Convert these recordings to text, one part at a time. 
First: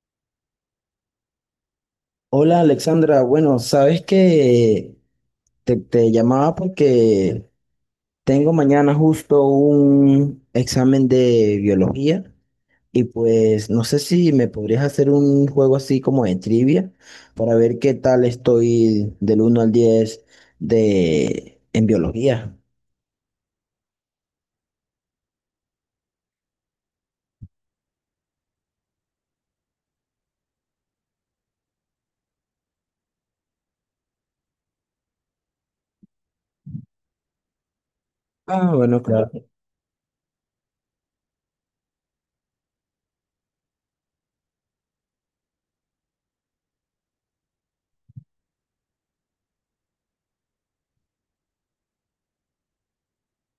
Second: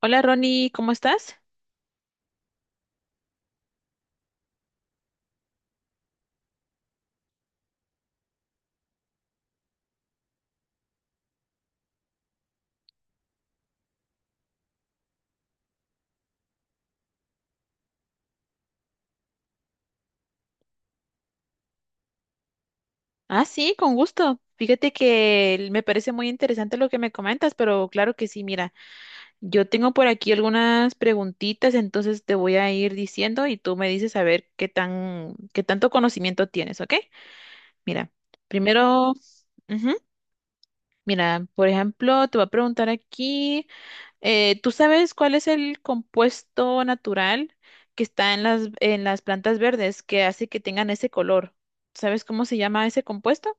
Hola Ronnie, ¿cómo estás? Hola Alexandra, bueno, sabes que te llamaba porque tengo mañana justo un examen de biología y pues no sé si me podrías hacer un juego así como de trivia para ver qué tal estoy del 1 al 10 de, en biología. Ah, sí, con gusto. Fíjate que me parece muy interesante lo que me comentas, pero claro que sí, mira, yo tengo por aquí algunas preguntitas, entonces te voy a ir diciendo y tú me dices a ver qué tanto conocimiento tienes, ¿ok? Mira, Ah, bueno, primero, claro. ujú, mira, por ejemplo, te voy a preguntar aquí, ¿tú sabes cuál es el compuesto natural que está en las plantas verdes que hace que tengan ese color? ¿Sabes cómo se llama ese compuesto?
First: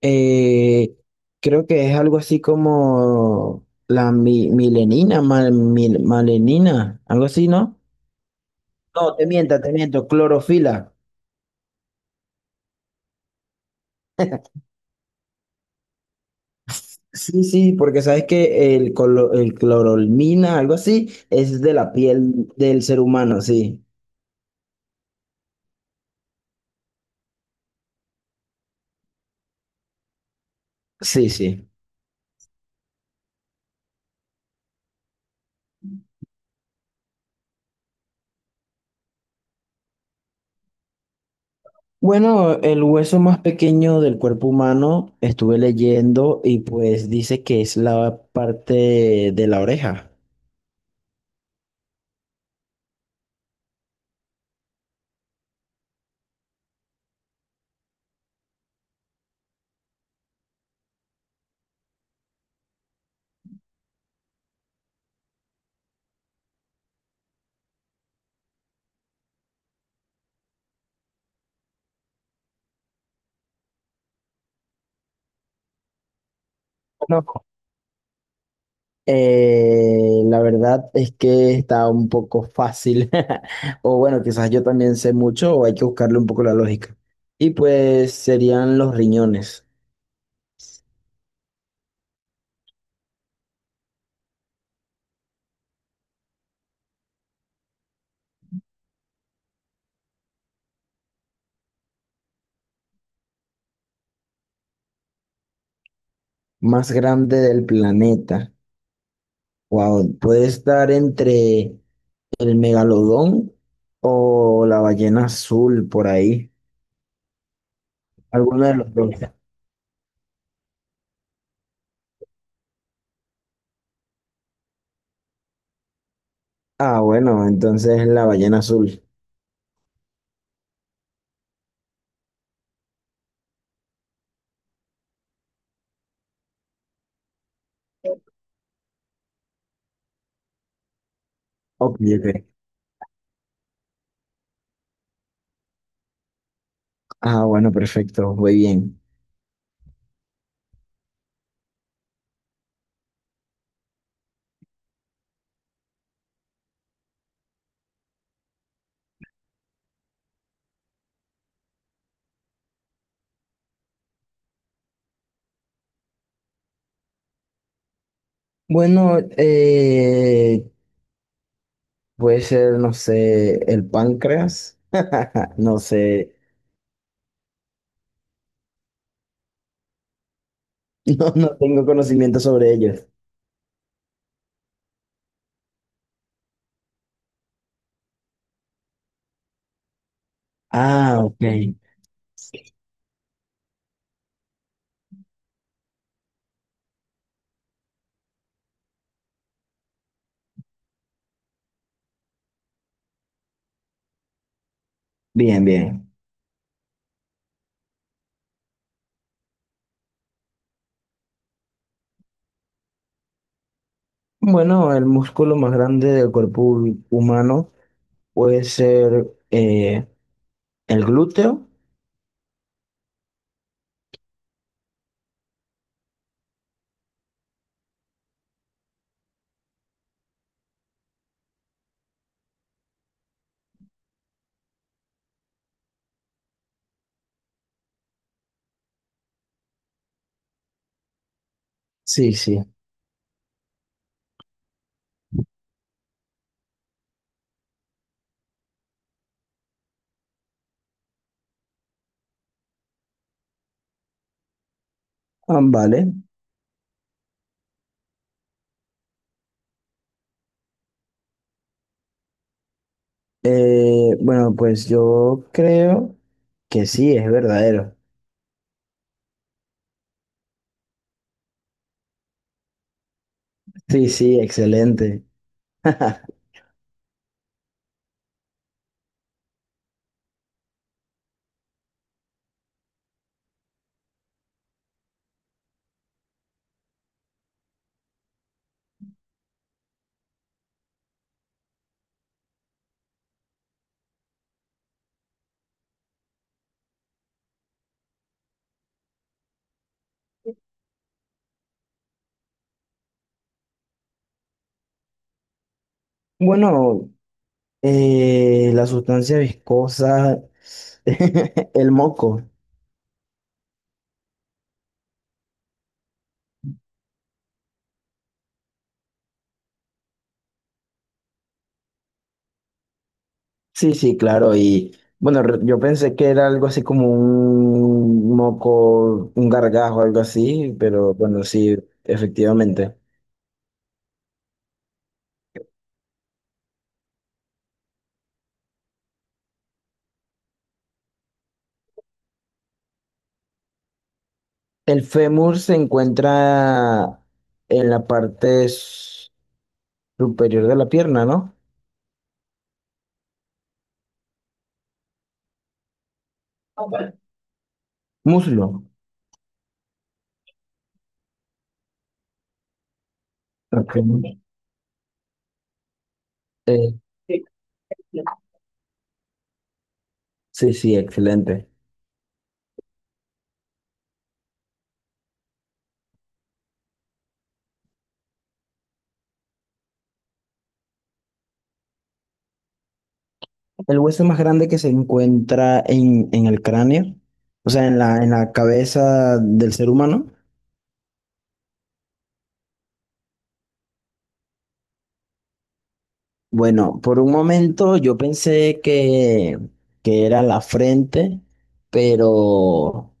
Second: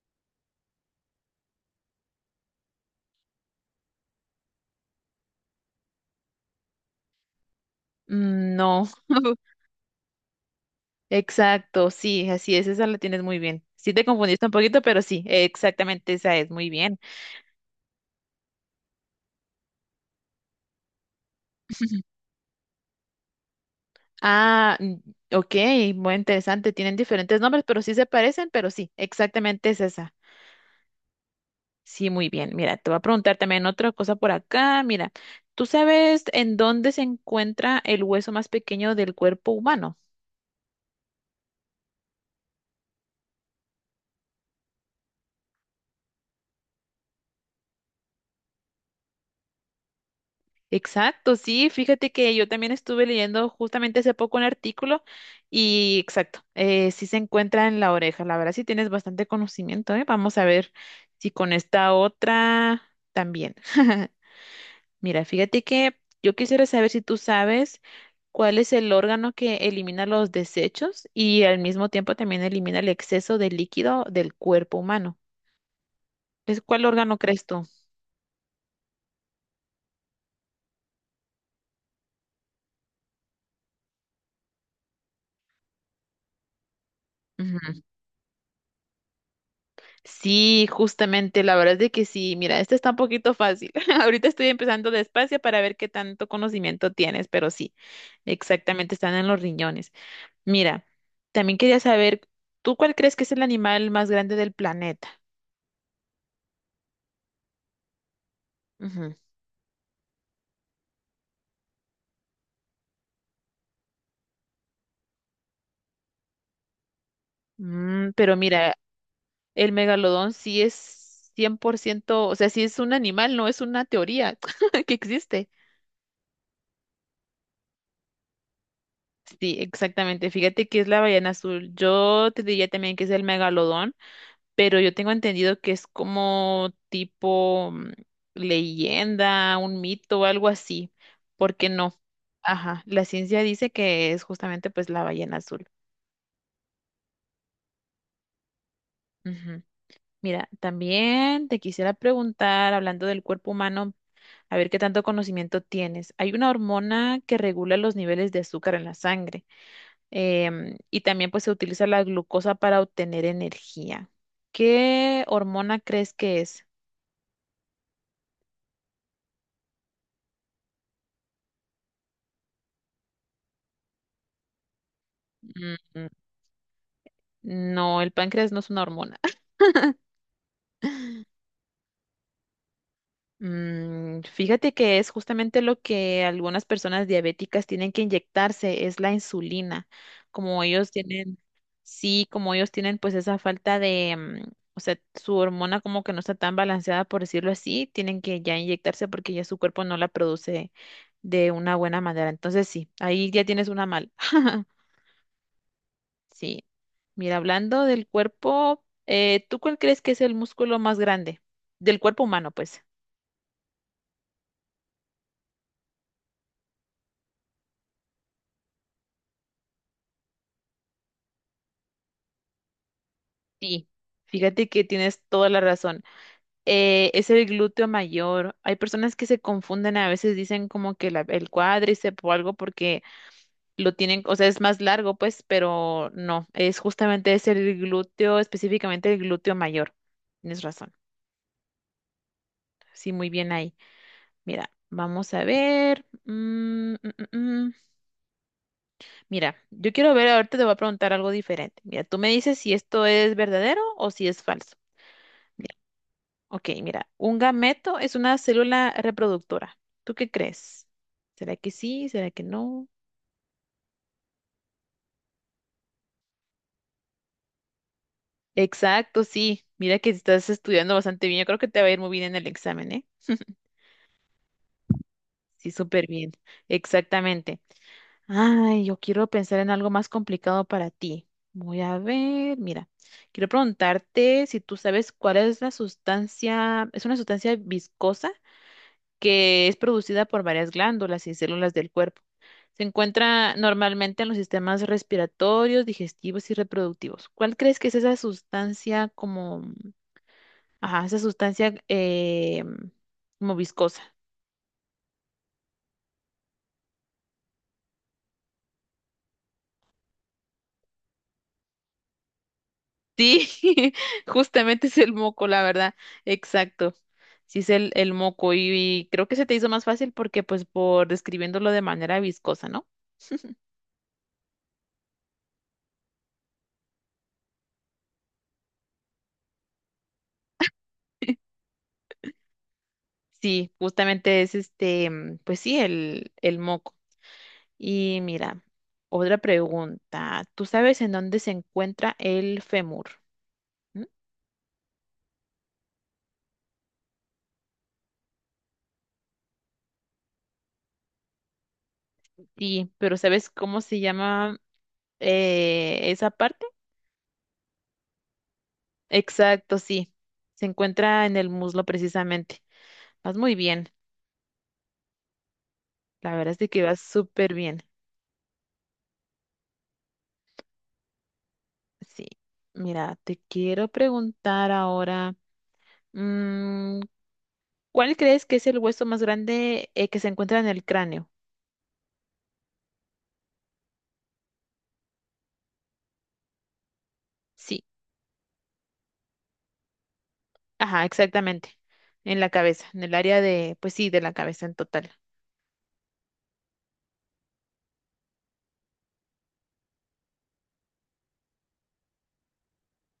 Eh, creo que es algo así como la milenina, malenina, algo así, ¿no? Mm, no, No, te miento, clorofila. exacto, sí, así es, esa la tienes muy bien. Sí te confundiste un poquito, pero sí, exactamente esa es, muy bien. Sí, sí, porque sabes que el clorolmina, algo así, es de la piel del ser humano, sí, Ah, mm, ok, muy interesante, tienen diferentes nombres, pero sí se parecen, pero sí, exactamente es esa. sí, sí. Sí, muy bien. Mira, te voy a preguntar también otra cosa por acá. Mira, ¿tú sabes en dónde se encuentra el hueso más pequeño del cuerpo humano? Bueno, el hueso más pequeño del cuerpo humano estuve leyendo y pues dice que es la parte de la oreja. Exacto, sí, fíjate que yo también estuve leyendo justamente hace poco un artículo y exacto, sí se encuentra en la oreja, la verdad sí tienes bastante conocimiento, ¿eh? Vamos a ver si con esta otra también. Mira, fíjate que yo quisiera saber si tú sabes cuál es el órgano que elimina los desechos y al mismo tiempo también elimina el exceso de líquido del cuerpo humano. ¿Es cuál órgano No. crees tú? La verdad es que está un poco fácil, o bueno, quizás yo también sé mucho o hay que buscarle un poco la lógica. Y pues serían los riñones, Sí, justamente, la verdad es de que sí. Mira, esta está un poquito fácil. Ahorita estoy empezando despacio para ver qué tanto conocimiento tienes, pero sí, exactamente, están en los riñones. Mira, también quería saber, ¿tú cuál crees que es el animal más grande del planeta? más grande del planeta. Ujú. Wow, puede estar entre el megalodón o la ballena azul por ahí, Pero alguno de mira, los dos. el megalodón sí es 100%, o sea, sí es un animal, no es una teoría que existe. Ah, bueno, entonces la ballena azul. Sí, exactamente. Fíjate que es la ballena azul. Yo te diría también que es el megalodón. Pero yo tengo entendido que es como tipo leyenda, un mito o algo así, porque Ok, no. ok. Ajá, la ciencia dice que es justamente pues la ballena azul. Ah, bueno, perfecto, muy bien. Ujú. Mira, también te quisiera preguntar, hablando del cuerpo humano, a ver qué tanto conocimiento tienes. Hay una hormona que regula los niveles de azúcar en la sangre y también pues se utiliza la glucosa para obtener energía. ¿Qué hormona crees que es? Bueno, puede ser, no sé, el páncreas. No sé, No, el páncreas no es una hormona. no, no tengo conocimiento sobre ellos. Mm, fíjate que es justamente lo que algunas personas diabéticas tienen que inyectarse, es la insulina. Como ellos Ah, tienen, ok. sí, como ellos tienen pues esa falta de, o sea, su hormona como que no está tan balanceada, por decirlo así, tienen que ya inyectarse porque ya su cuerpo no la produce de una buena manera. Entonces sí, ahí ya tienes una mal. Bien, bien. Sí. Mira, hablando del cuerpo, ¿tú cuál crees que es el músculo más grande? Del cuerpo humano, pues. Bueno, el músculo más grande del cuerpo humano puede ser el glúteo. Sí. Fíjate que tienes toda la razón. Es el glúteo mayor. Hay personas que se confunden, a veces dicen como que el cuádriceps o algo porque lo tienen, o sea, es más largo, pues, pero no, es justamente es el glúteo, específicamente el glúteo mayor. Tienes razón. Sí, sí. Sí, muy bien ahí. Mira, vamos a ver. Mm, mm. Mira, yo quiero ver, ahorita te voy a preguntar algo diferente. Mira, tú me dices si esto es verdadero o si es falso. Ah, Mira, vale. ok, mira, un gameto es una célula reproductora. ¿Tú qué crees? ¿Será que sí? ¿Será que no? Bueno, pues yo creo que sí, es verdadero. Exacto, sí. Mira que estás estudiando bastante bien. Yo creo que te va a ir muy bien en el examen, ¿eh? Sí, sí, excelente. Sí, súper bien. Exactamente. Ay, yo quiero pensar en algo más complicado para ti. Voy a ver, mira, quiero preguntarte si tú sabes cuál es la sustancia, es una sustancia viscosa que es producida por varias glándulas y células del cuerpo. Se encuentra normalmente en los sistemas respiratorios, digestivos y reproductivos. ¿Cuál crees que es esa sustancia como, ajá, esa sustancia como viscosa? Bueno, la sustancia viscosa, el moco. Sí, justamente es el moco, la verdad. Exacto. Sí es el moco y creo que se te hizo más fácil porque pues por describiéndolo de manera viscosa, ¿no? Sí, sí, claro. Y bueno, yo pensé que era algo así como un moco, un gargajo, algo así, pero bueno, sí, efectivamente. Sí, justamente es este, pues sí, el moco. Y mira, otra pregunta. ¿Tú sabes en dónde se encuentra el fémur? ¿Mm? El fémur se encuentra en la parte superior de la pierna, ¿no? Sí, pero ¿sabes cómo se llama esa parte? Muslo. Exacto, sí. Se encuentra en el muslo precisamente. Vas muy bien. Ok. La verdad es de que Eh, vas súper bien. sí, sí, excelente. Sí. Mira, te quiero preguntar ahora, mm, ¿cuál crees que es el hueso más grande que se encuentra en el cráneo? El hueso más grande que se encuentra en el cráneo, o Sí, sea, en la cabeza del ser humano. ajá, exactamente. En la cabeza, en el área de, pues sí, de la cabeza en total. Bueno, por un momento yo pensé que era la frente, pero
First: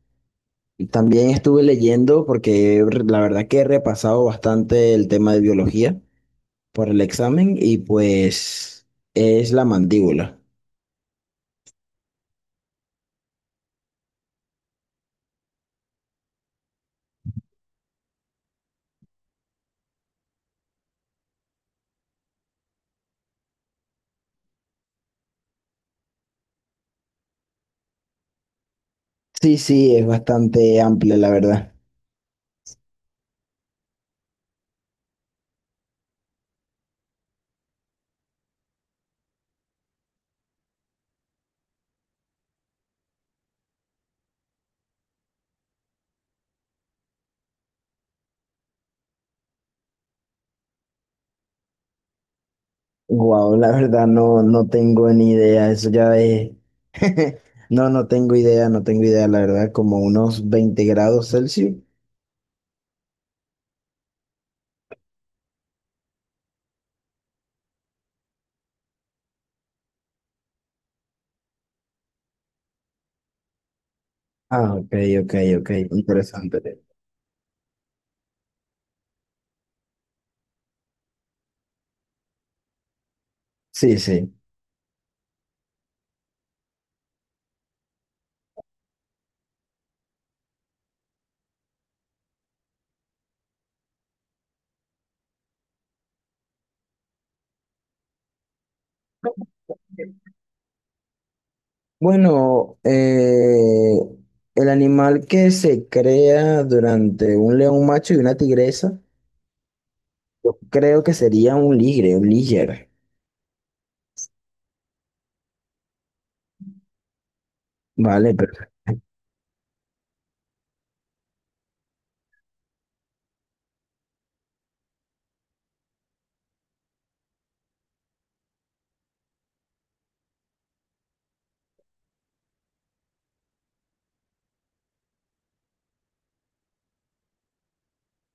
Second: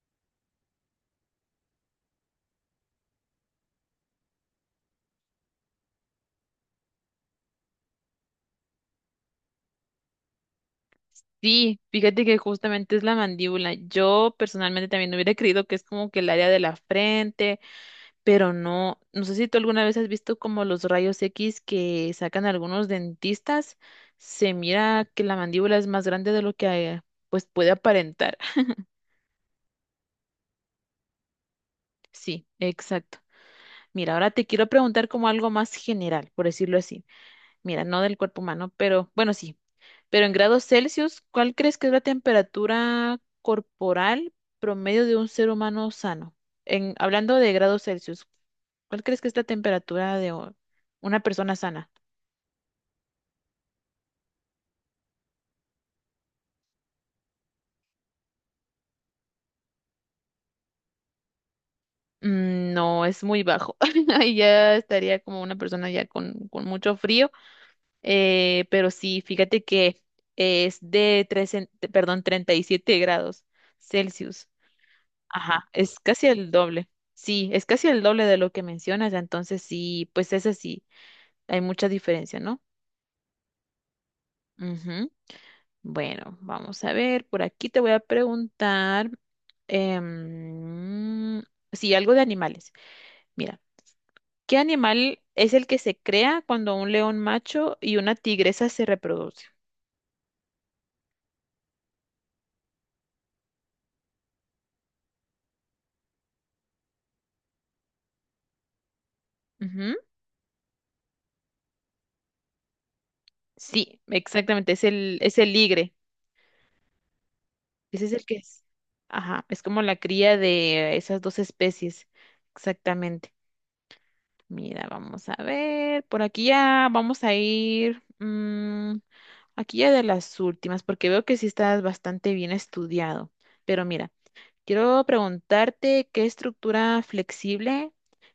también estuve leyendo porque la verdad que he repasado bastante el tema de biología por el examen y pues es la mandíbula. Sí, fíjate que justamente es la mandíbula. Yo personalmente también hubiera creído que es como que el área de la frente, pero no, no sé si tú alguna vez has visto como los rayos X que sacan algunos dentistas, se mira que la mandíbula es más grande de lo que pues puede aparentar. Sí, sí, es bastante amplio, la verdad. Sí, exacto. Mira, ahora te quiero preguntar como algo más general, por decirlo así. Mira, no del cuerpo humano, pero bueno, sí. Pero en grados Celsius, ¿cuál crees que es la temperatura corporal promedio de un ser humano sano? En, hablando de grados Celsius, ¿cuál crees que es la temperatura de una persona sana? Wow, la verdad no, no tengo ni idea. Eso ya es. No, no tengo idea, no tengo idea, la verdad, como unos 20 grados Celsius. Mm, no, es muy bajo. Ahí ya estaría como una persona ya con mucho frío. Pero sí, fíjate que es de perdón, 37 grados Celsius. Ah, ok, ok, Ajá, ok. es casi el Interesante. doble. Sí, es casi el doble de lo que mencionas. Entonces sí, pues es así. Hay mucha diferencia, ¿no? Sí, sí. Ujú. Bueno, vamos a ver. Por aquí te voy a preguntar em, sí, algo de animales. Mira. ¿Qué animal es el que se crea cuando un león macho y una tigresa se reproducen? Bueno, el animal que se crea durante un león macho y una tigresa, Ujú. yo creo que sería un ligre, un liger. Sí, exactamente, es el ligre. Ese es el Vale, que pero. es. Ajá, es como la cría de esas dos especies. Exactamente. Mira, vamos a ver. Por aquí ya vamos a ir. Aquí ya de las últimas, porque veo que sí estás bastante bien estudiado. Pero mira, quiero preguntarte qué estructura flexible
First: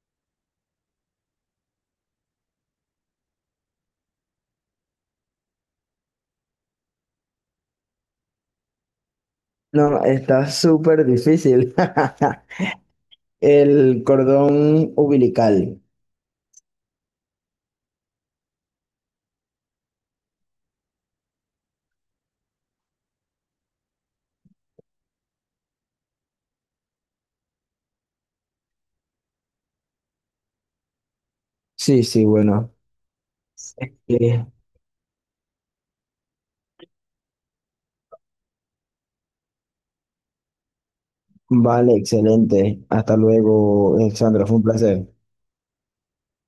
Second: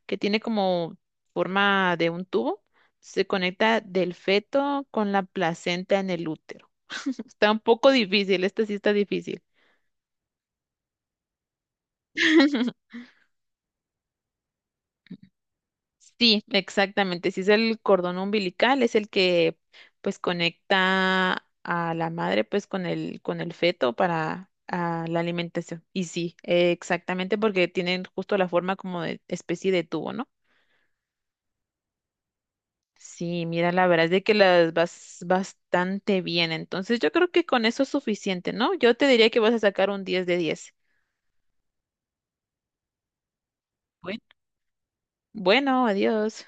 que tiene como forma de un tubo se conecta del feto con la placenta en el útero. Está un poco difícil, esta sí está difícil. No, está súper difícil. El cordón umbilical. Sí, exactamente. Si es el cordón umbilical, es el que pues conecta a la madre pues con el feto para ah, la alimentación. Y sí, exactamente porque tienen justo la forma como de especie de tubo, ¿no? Sí, sí, bueno. Sí, mira, la verdad es de que Eh, las vas bastante bien. Entonces, yo creo que con eso es suficiente, ¿no? Yo te diría que vas a sacar un 10 de 10. vale, excelente. Hasta luego, Bueno, Alexandra. Fue un placer. bueno, adiós.